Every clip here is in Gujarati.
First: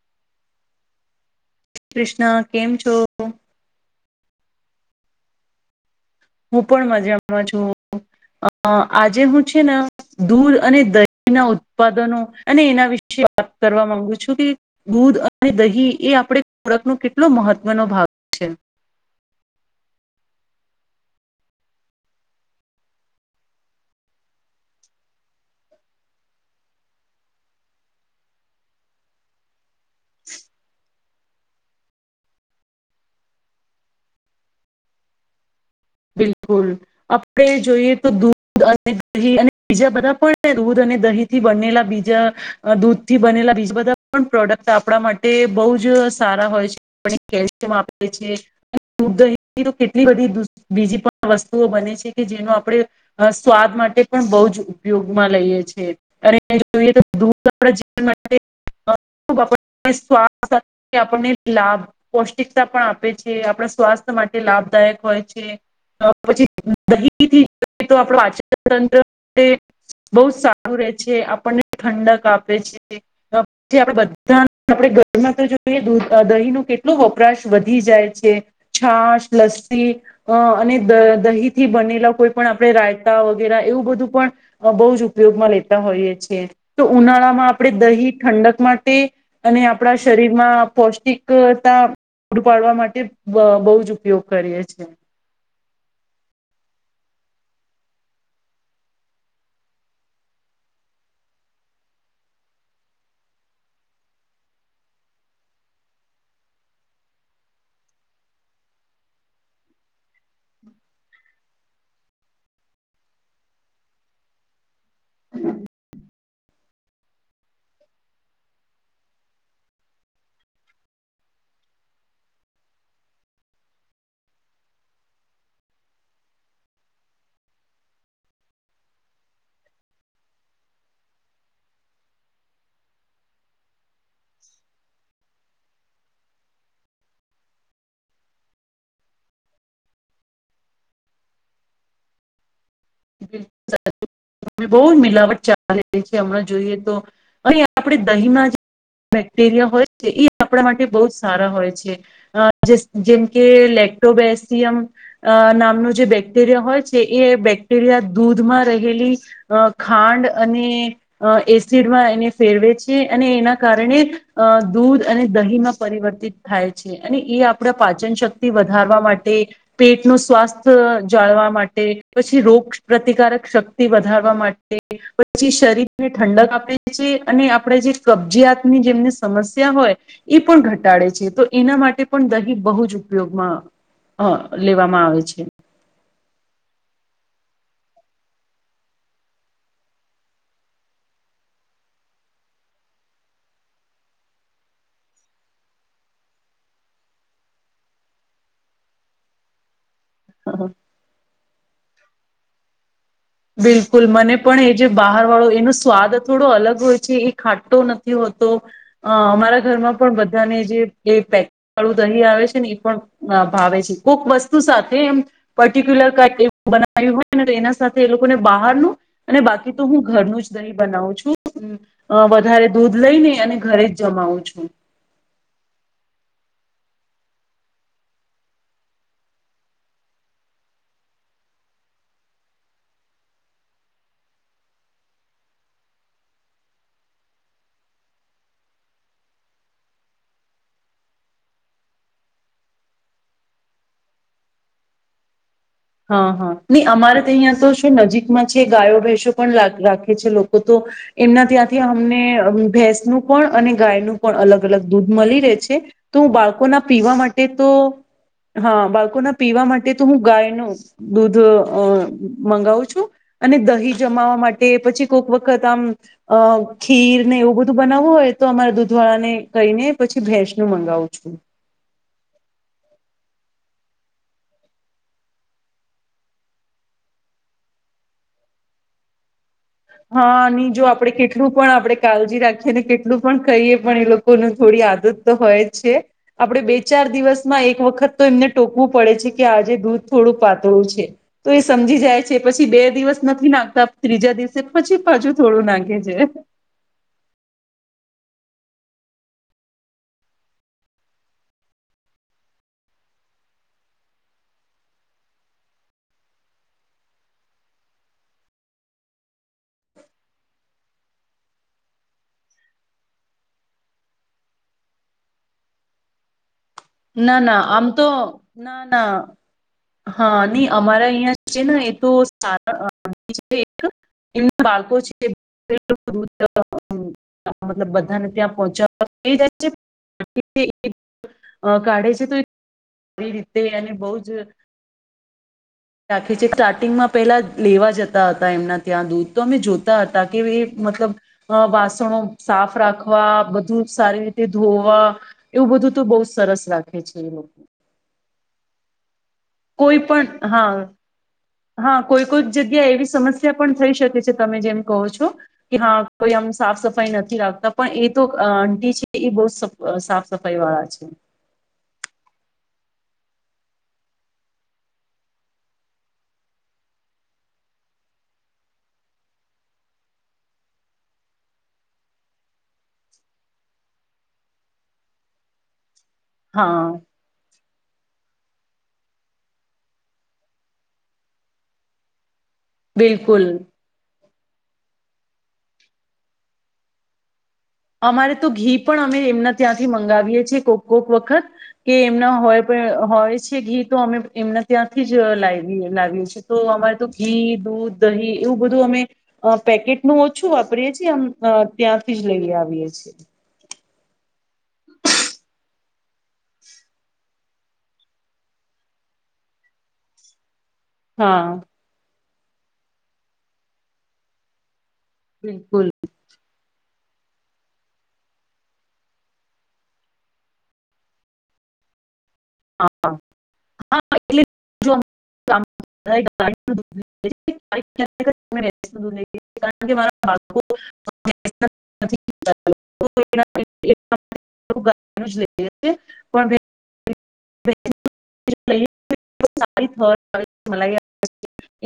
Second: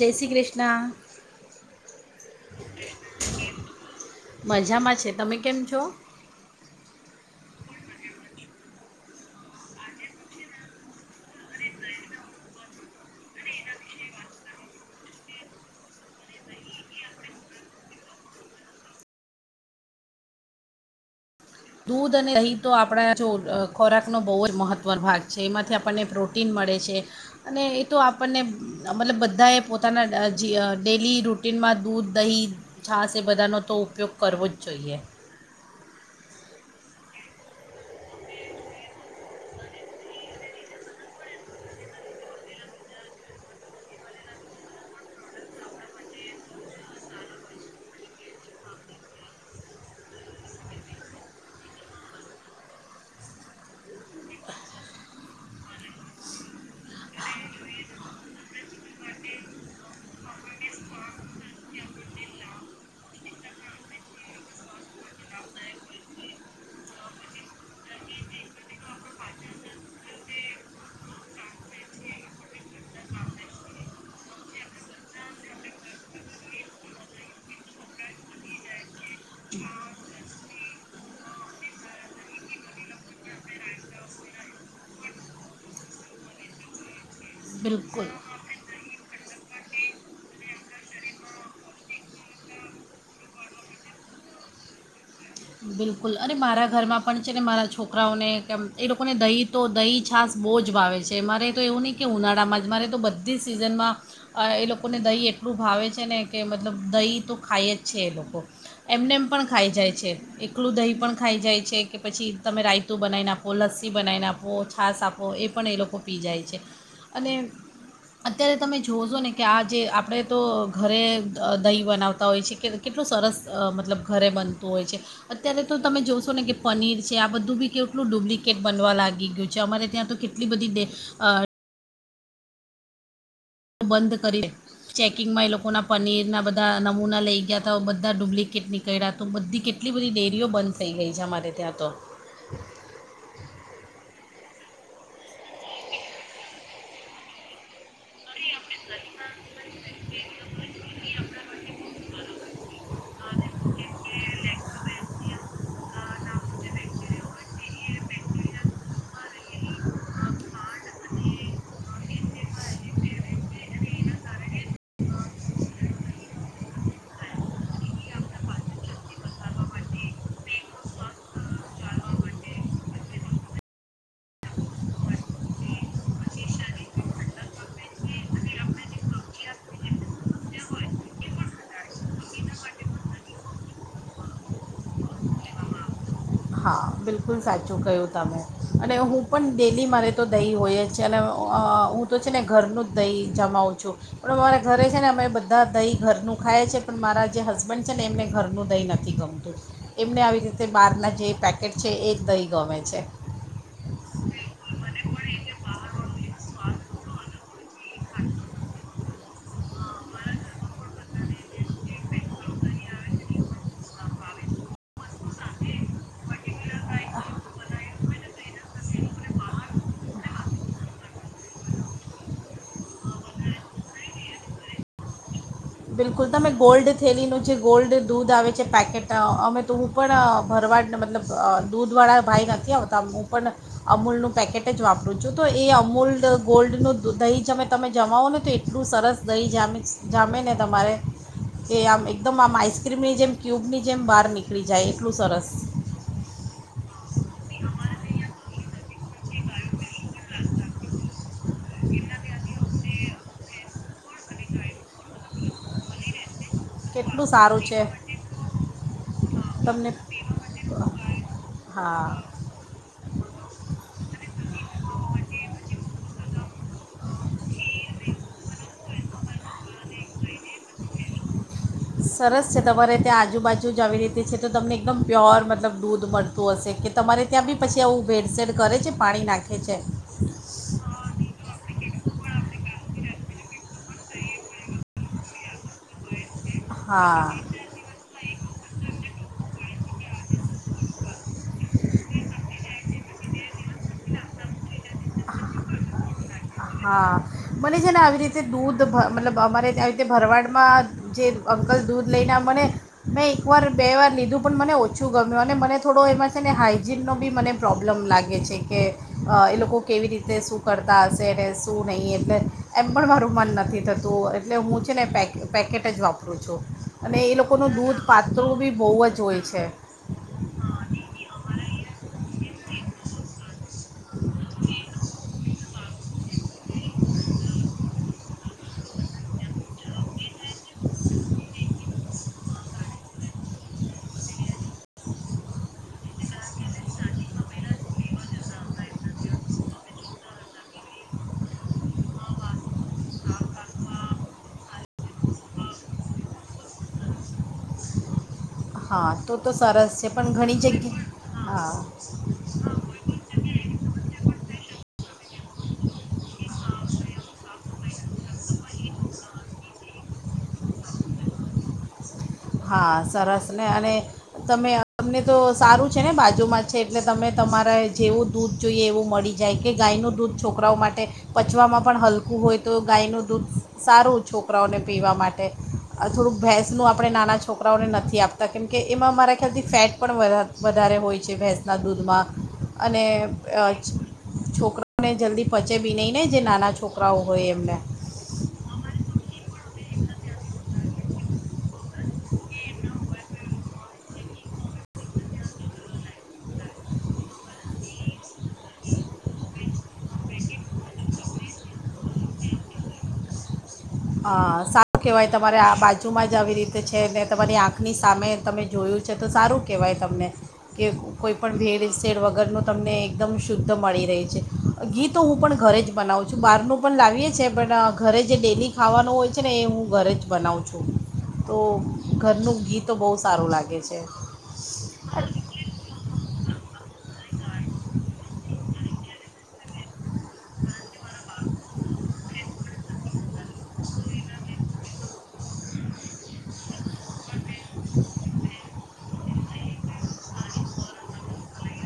જય શ્રી કૃષ્ણ. કૃષ્ણ કેમ છો. મજામાં છે તમે કેમ છો. હું પણ મજામાંમાં છું આજે હું છે ને દૂધ અને દહીના ઉત્પાદનો અને એના વિશે વાત કરવા માંગુ છું કે દૂધ અને દહી એ આપડે ખોરાક નો કેટલો મહત્વનો ભાગ છે દૂધ અને દહીં તો આપણા જો ખોરાકનો બહુ જ મહત્વનો ભાગ છે. એમાંથી આપણને પ્રોટીન મળે છે. અને એ તો આપણને મતલબ બધા એ પોતાના ડેલી રૂ કિટિનમાં દૂધ દહી છાસ એ બધાનો તો ઉપયોગ કરવો જ જોઈએ બિલકુલ આપણે જોઈએ તો દૂ દધ અને દહી અને બીજા બધા પણ દૂધ અને દહી થી બનેલા બીજા દૂધ થી બનેલા બીજા બધા પણ પ્રોડક્ટ આપણા માટે બહુ જ સારા હોય છે. લ્શિયમ આપે છે દૂ કેટલી બધી બીજી પણ વસ્તુઓ બને છે કે જેનો આપડણે અ સ્વાદ માટે પણ બહુ જ ઉપયોગમાં લઈએ છે. અરે જોઈએ તો દર આપ જીવ માટે [inaudible] આપણને લાભ પૌષ્ટિકતા પણ આપે છે આપણા સ્વાસ્થ્ય માટે લાભદાયક હોય છે. [unintelligible] પછી દહીથી આપચંત્ર બહુ સારું રે છે આપણને ઠંડક આપે છે. જે આપણે બધા આપણે ઘરમાં તો જોઈએ દૂધ દહીં ન કેટલો વપરાશ વધી જાય છે. છાશ લસ્સી અ અને દ દહીંથી બનેલા કોઈ પણ આપણે રાયતા વગેરે એવું બધું પણ બહુ જ ઉપયોગમાં લેતા હોઈએ છ. છેએ તો ઉનાળામાં આપણે બિલકુલ દહી ઠંડકમાં તે અને આપણા શરીરમાં પૌષ્ટિકતા પૂ પાડવા માટે બહુ જ ઉપયોગ કરીએ છીએ. બિલકુલ અને મારા ઘરમાં પણ છે ને મારા છોકરાઓને કેમ એ લોકોને દહીં તો દહીં છાસ બહુ જ ભાવે છે મારે તો એવું નહીં કે ઉનાળામાં જ મારે તો બધી જ સિઝનમાં એ લોકોને દહીં એટલું ભાવે છે ને કે મતલબ દહીં તો ખાય જ છે એ લોકો એમને એમ પણ ખાઈ જાય છે. એકલું દહીં પણ ખાઈ જાય છે કે પછી તમે રાયતું બનાવી આખો લસ્સી બનાવીને આપો કે છાસ આપો એ પણ એ લોકો પી જાય છે અને અત્યારે તમે જોશો ને કે આ જે આપણે તો ઘરે દહીં બનાવતા હોય છે કે કેટલું સરસ મતલબ ઘરે બનતું હોય છે. અત્યારે તો તમે જોશો ને કે પનીર છે આ બધું બી કેટલું ડુપ્લિકેટ બનવા લાગી ગયું છે અમારે ત્યાં તો એટલી બધી દે બંધ કરીએ ચેકિંગમાં એ લોકોના પનીરના બધા નમૂના લઈ ગયા હતા બધા ડુપ્લિકેટ નીળ ગળ તો બધી કેટલી બધી ડેરીઓ બંધ થઈ ગઈ છે અમારે ત્યાં તો [inaudible] બહુ મિલાવટ ચાલી રહી છે હમણાં જોઈએ તો અહી આપડે દહીંના બેક્ટેરિયા હોય છે એ આપણા માટે બહુ જ સારા હોય છે અ જેમ કે લેક્ટોબેસિયમ અ નામનું જે બેક્ટેરિયા હોય છે એ બેક્ટેરિયા દૂધમાં રહેલી અ ખાંડ અને અ એસિડમાં એને ફેરવે છે અને એના કારણે અ દૂધ અને દહીંમાં પરિવર્તિત થાય છે અને એ આપડા પાચન શક્તિ વધારવા માટે પેટ ન સ્વાસ્થ્ય જાળવા માટે પછી રોગ પ્રતિકારક શક્તિ વધારવા માટે પછી શરીરને ઠંડક આપે અને આપણેે જે કબજયાતની જેમને સમસ્યા હોય એ પણ ઘટાડે છે તો એના માટે પણ દહી બહુ જ ઉપયોગમાં હ લેવામાં આવે છે હા બિલકુલ સાચું કહ્યું તમે અને હું પણ ડેલી મારે તો દહી હોય જ છે અને હું તો છે ને ઘરનું જ દહીં જમાવું છું પણ અમારા ઘરે છે ને અમે બધા દહીં ઘરનું ખાઈએ છીએ પણ મારા જે હસબન્ડ છે ને એમને ઘરનું દહીં નથી ગમવું એમને આવી રીતે બહારના જે પેકેટ છે એ જ દહીં ગમે છે બિલકુલ મને પણ એ જે બહાર વાળો એનો સ્વાદ થોડો અલગ હોય છે એ ખાટો નથી હોતો હ અમારા ઘરમાં પણ બધાને જે કળું દહીં આવે છે ને એ પણ ભાવે છે કોઈક વસ્તુ સાથે એમ પર્ટિક્યુલર ક એવ બનાવ્યું હોયને તો એના એ લોકોને બહારનું અને બાકી તો હું ઘરનું જ દહી બનાવું છું અ વધારે દૂધ લઈ ને અને ઘરે જ જમાવું છું બિલકુલ તમે ગોલ્ડ થેલીનું જે ગોલ્ડ દૂધ આવે છે પેકેટ અમે તો હું પણ ભરવાડ મતલબ દૂધવાળા ભાઈ નથી આવતા હું પણ અમૂલનુંું પેકેટ જ વાપરું છું તો એ અમૂલ ગોલ્ડ ન દહીમે તમે જમાઓો ને તો એટલું સરસ દહીં જામ જામે ને તમારે કે આમ એકદમ આમ આઈસ્ક્રીમની જેમ ક્યુબની જેમ બહાર નીકળી જાય એટલું સરસ હા હા નહી અમારે તો અહંયા તો શું નજીકમાં છે ગાયો ભેસો પણ રાખે છે લોકો તો એમના ત્યાંથી અમને ભેંસનું પણ અને ગાયનું પણ અલગ અલગ દૂધ મળી રહે છે તો હું બાળકોના પીવા કેટલું માટે સારું તો છે હા બાળકોના પીવા તમને માટે તો હું ગાય ન દુધ અ હા મંગાવું છું અને દહી જમાવા માટે પછી કોઈક વખત આમ અ ખીર ને એવું બધું બનાવવું હોય તો અમારા દૂધવાળા ને કહીને પછી ભેંસ નું મંગાવું છું સરસ છે તમારે ત્યાં આજુબાજુ જ આવી રીતે છે તો તમને એકદમ પ્યોર મતલબ દૂધ મળતું હશે કે તમારે ત્યાં બી પછી આવું ભેડસેેડ કરે છે પાણી નાખે છે હા જો આપડણે કેટલું પણ આપડે કાળજી રાખીએ અને કેટલું પણ કહીએ પણ એ લોકો થોડી આદત તો હોય જ છે આપણે બે ચાર હા દિવસમાં એક વખત તો એમને ટોકવું પડે છે કે આજે દૂધ થોડું પાતળું છે તો એ સમજી જાય છે પછી બે દિવસ નથી નાખતા ત્રીજા દિવસ પછી બાજુ થોડું નાખે છે હા મને છે ને આવી રીતે દૂધ મતલબ અમારે આવી રીતે ભરવાડમાં જે અંકલ દૂધ લઈને મને મેં એકવાર બે વાર લીધું પણ મને ઓછું ગમ્યું અને મને થોડો એમાં છે ને હાાઈજીનનો બી મને પ્રોબ્લેમ લાગે છે કે એ લોકો કેવી રીતે શું કરતા હ ને શું નહીં એટલે એમ પણ મારું મન નથી થતું એટલે હું છે ને પે પેકેટ જ વાપરું વારું છું અને એ ના ના લોકોનું આમ દૂધ તો પાત્રું બી ના બહુ ના જ હોય છે હા નહી અમારા અહંય છે ને એ તો એમના બાળકો છે [unintelligible] મતલબ બધાને ત્યાં પહોચાવાઈ જાય છે [unintelligible] અ કાઢે છે તો સારી રીતે અને બહુ જ રાખી છે સ્ટાર્ટિંગમાં પેલા લેવા જતા હતા એમના ત્યાં દૂધ તો અમે જોતા હતા કે એ મતલબ અ વાસણો સાફ રાખવા બધું સારી રીતે ધોવા એવું બધું તો બહુ સરસ રાખે છે એ લોકો. હા તો તો સરસ કોઈ છે પણ ઘણી જગ્યા હા કોક જગ્યા એવી સમસ્યા પણ થઈ શકે છે, તમે જેમ કહો છો કે હા કોઈ આમ સાફ સફાઈ નથી રાખતા પણ એ તો આંટી છે એ બહુ સાફ સફાઈ વાળા છે. હા સરસ ને અને તમે તમને તો સારું છે ને બાજુમાં છે એટલે તમે તમારા જેવું દૂધ જોઈએ એવું મળી જાય કે ગાયનું દૂધ છોકરાઓ માટે પચવામાં પણ હલકું હોય તો ગાયનું દૂધ સારું છોકરાઓને પીવા માટે અ થોડુંક હા ભેંસનું આપણે નાના છોકરાઓને નથી આપતા કેમ કે એમાં મારા ખ્યાલથી ફેટ પણ વઘા વધારે હોય છે, ભેંસના દૂધમાં અને બિલકુલ અ છોકરાઓને જલ્દી પચે બી નહી ને જે નાના છોકરાઓ હોય એમને અમારે તો ઘી પણ અમે એમના ત્યાંથી મંગાવીએ છીએ કોક કોક વખત કે એમના હોય પણ હોય છે ઘી તો અમે એમના ત્યાંથી જ લાવી લાવીએ છ છીએ તો અમારે તો ઘી, દૂધ, દહીં, એવું બધું અમે અ પેકેટનું ઓછું વાપરીએ છીએ આમ ત્યાંથી જ લઈ આવીએ છીએ હ સારું કેવાય તમારે આ બાજુમાં જ આવી રીતે છે ને તમારી આંખની સામે તમે જોયું છે, તો સારું કહેવાય તમને કે હા કોઈપણ ભેડ સેડ વગરનું તમને એકદમ શુદ્ધ મળી રહી છે, ઘી તો હું પણ ઘરે બિલકુલ જ બનાવું છું. બહારનું પણ લાવીએ છીએ પણ ઘરે જે ડેલી ખાવાનું હોય છે ને એ હું ઘરે જ બનાવું છું તો ઘરનું ઘી તો બહુ સારું લાગે છે. [unintelligible] [unintelligible] મા બાળકો [unintelligible] પણ [unintelligible] [unintelligible]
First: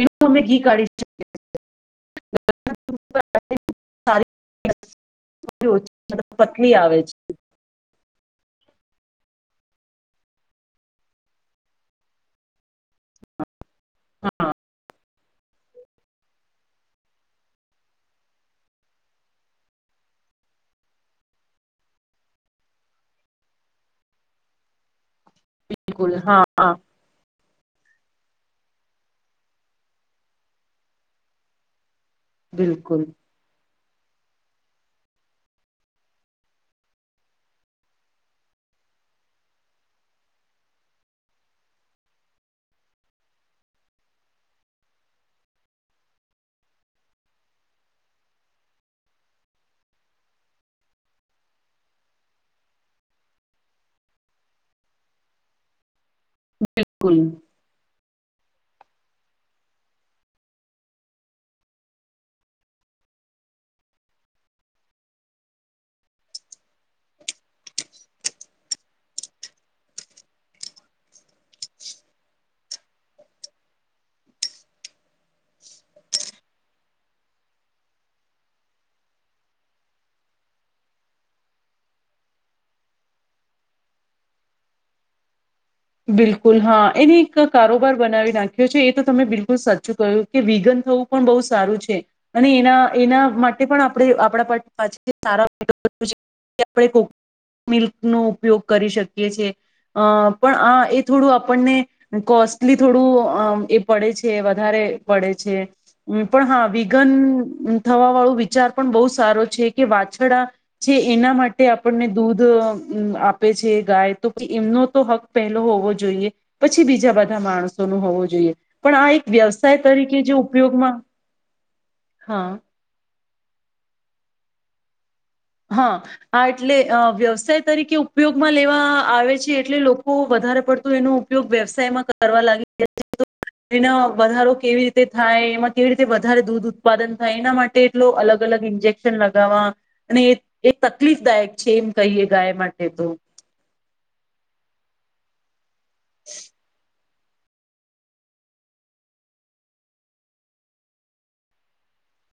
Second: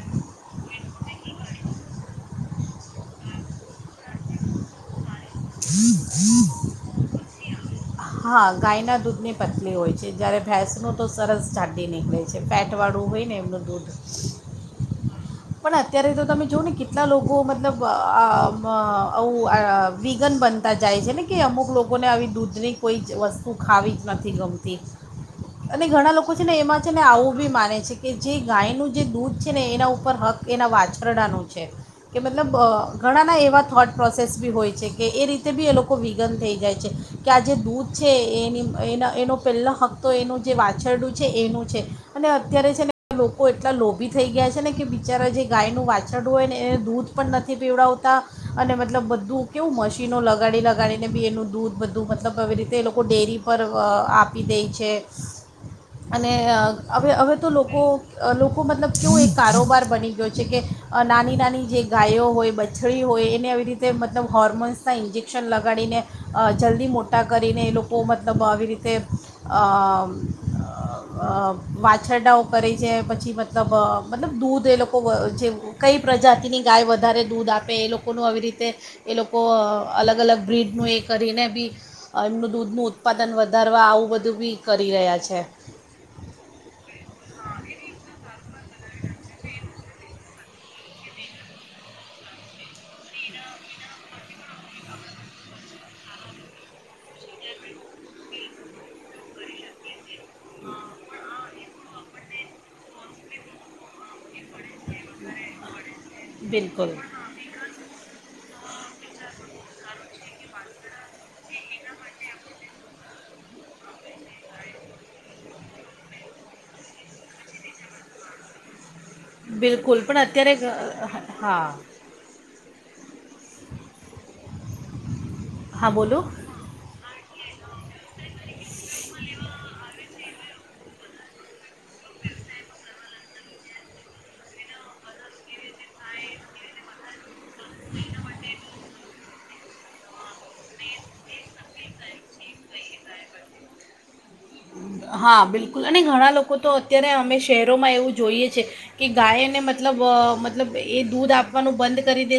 એનું અમે ઘી કાઢી શકીએ [unintelligible] [unintelligible] [unintelligible] પત્ની આવે છે હા ગાયના દૂધ ની પતલી હોય છે, જયારે ભેંસ નુ તો સરસ જાડી નીકળે છે. ફેટ વાળું હોય ને એમનું દૂધ હા પણ અત્યારે તો તમે જોઓ ને કેટલા લોકો મતલબ અ આ અ આવું વીગન બન તા જાય છે ને કે અમુક લોકોને આવી દૂધની કોઈ જ વસ્તુ ખાવી જ નથી ગમતી. અને ઘણા બિલકુલ લોકો હા છે, ને હા એમાં છે, ને આવું બી માને છે. કે જે ગાયનું જે દૂધ છે ને એના ઉપર હક્ક એના વાછરડાનો છે. કે મતલબ બિલકુલ ઘણાના એવા થોટ પ્રોસેસ ભી હોય છે કે એ રીતે બી એ લોકો વિઘન થઈ જાય છે. કે આ જે દૂધ છે એની એ એનો પહેલો હક્તો એનું જે વાછરડું છે એનું છે‌. અને અત્યારે છે ને લોકો એટલા લોભી થઈ ગયા છે ને કે બિચારા જે ગાયનું વાછરડું હોય ને એ દૂધ પણ નથી પીવડાવતા અને મતલબ બધું કેવું મશીનો લગાડી લગાડીને ભી એનું દૂધ બધું મતલબ એવી રીતે એ લોકો ડેરી પર આપી દે છે. અને હવે બિલકુલ હવે તો લોકો લોકો મતલબ કેવુએ એ કારોબાર બની ગયો છે કે નાની નાની જે ગાયો હોય બ વાછળી હોય એને આવી રીતે મતલબ હોર્મોન્સના ઇન્જેક્શન લગાડીને જલ્દી મોટા મોટા કરીને એ લોકો મતલબ આવી રીતે. વાછરડાઓ કરે છે પછી મતલબ મતલબ દૂધ એ લોકો જે કઈ પ્રજાતિની ગાય વધારે દૂધ આપે એ લોકોનું આવી રીતે એ લોકો અલગ અલગ બ્રિડનું એ કરીને ભી એમનું દૂધનું ઉત્પાદન વધારવા આવું બધું ભી કરી રહ્યા છે. બિલકુલ હા એને એક કારોબાર બનાવી નાખ્યો છે એ તો તમે બિલકુલ સાચું કહ્યું. કે વિગન થવું પણ બહુ સારું છે. અને એના એના માટે પણ આપણે આપણા પા સારા આપણે કોકો મિલ્ક નો ઉપયોગ કરી શકીએ છિએ અ પણ આ એ થોડું આપણને કોસ્ટલી થોડું એ પડે છે, વધારે પડે છે. પણ હા બિલકુલ વિઘન થવા વાળો વિચાર પણ બહુ સારો છે કે વાછડા છે એના માટે આપણને દૂધ આપે છે ગાય તો કે એમનો તો હક પહેલો હોવો જોઈએ પછી બીજા બધા માણસો ન હોવો જોઈએ પણ આ એક વ્યવસાય બિલકુલ તરીકે પણ જે અત્યારે ઉપયોગમાં, ગ- હા હા. હા એટલે વ્યવસાય તરીકે ઉપયોગમાં લેવા આવે છે એટલે લોકો વધારે પડતું એનું ઉપયોગ વ્યવસાયમાં કરવા લાગી એના વધારો કેવી રીતે થાય, એમાં કેવી રીતે વધારે દૂધ ઉત્પાદન થાય એના માટે એટલ અલગ અલગ ઇન્જેક્શન લગાવવા અને એ એ તકલીફ દાયક છે એમ કહીએ ગાય માટે તો હા બિલકુલ અને ઘણા લોકો તો અત્યારે અમે શહેરોમાં એવું જોઈએ છે. કે ગાયને મતલબ મતલબ એ દૂધ આપવાનું બંધ કરી દેશે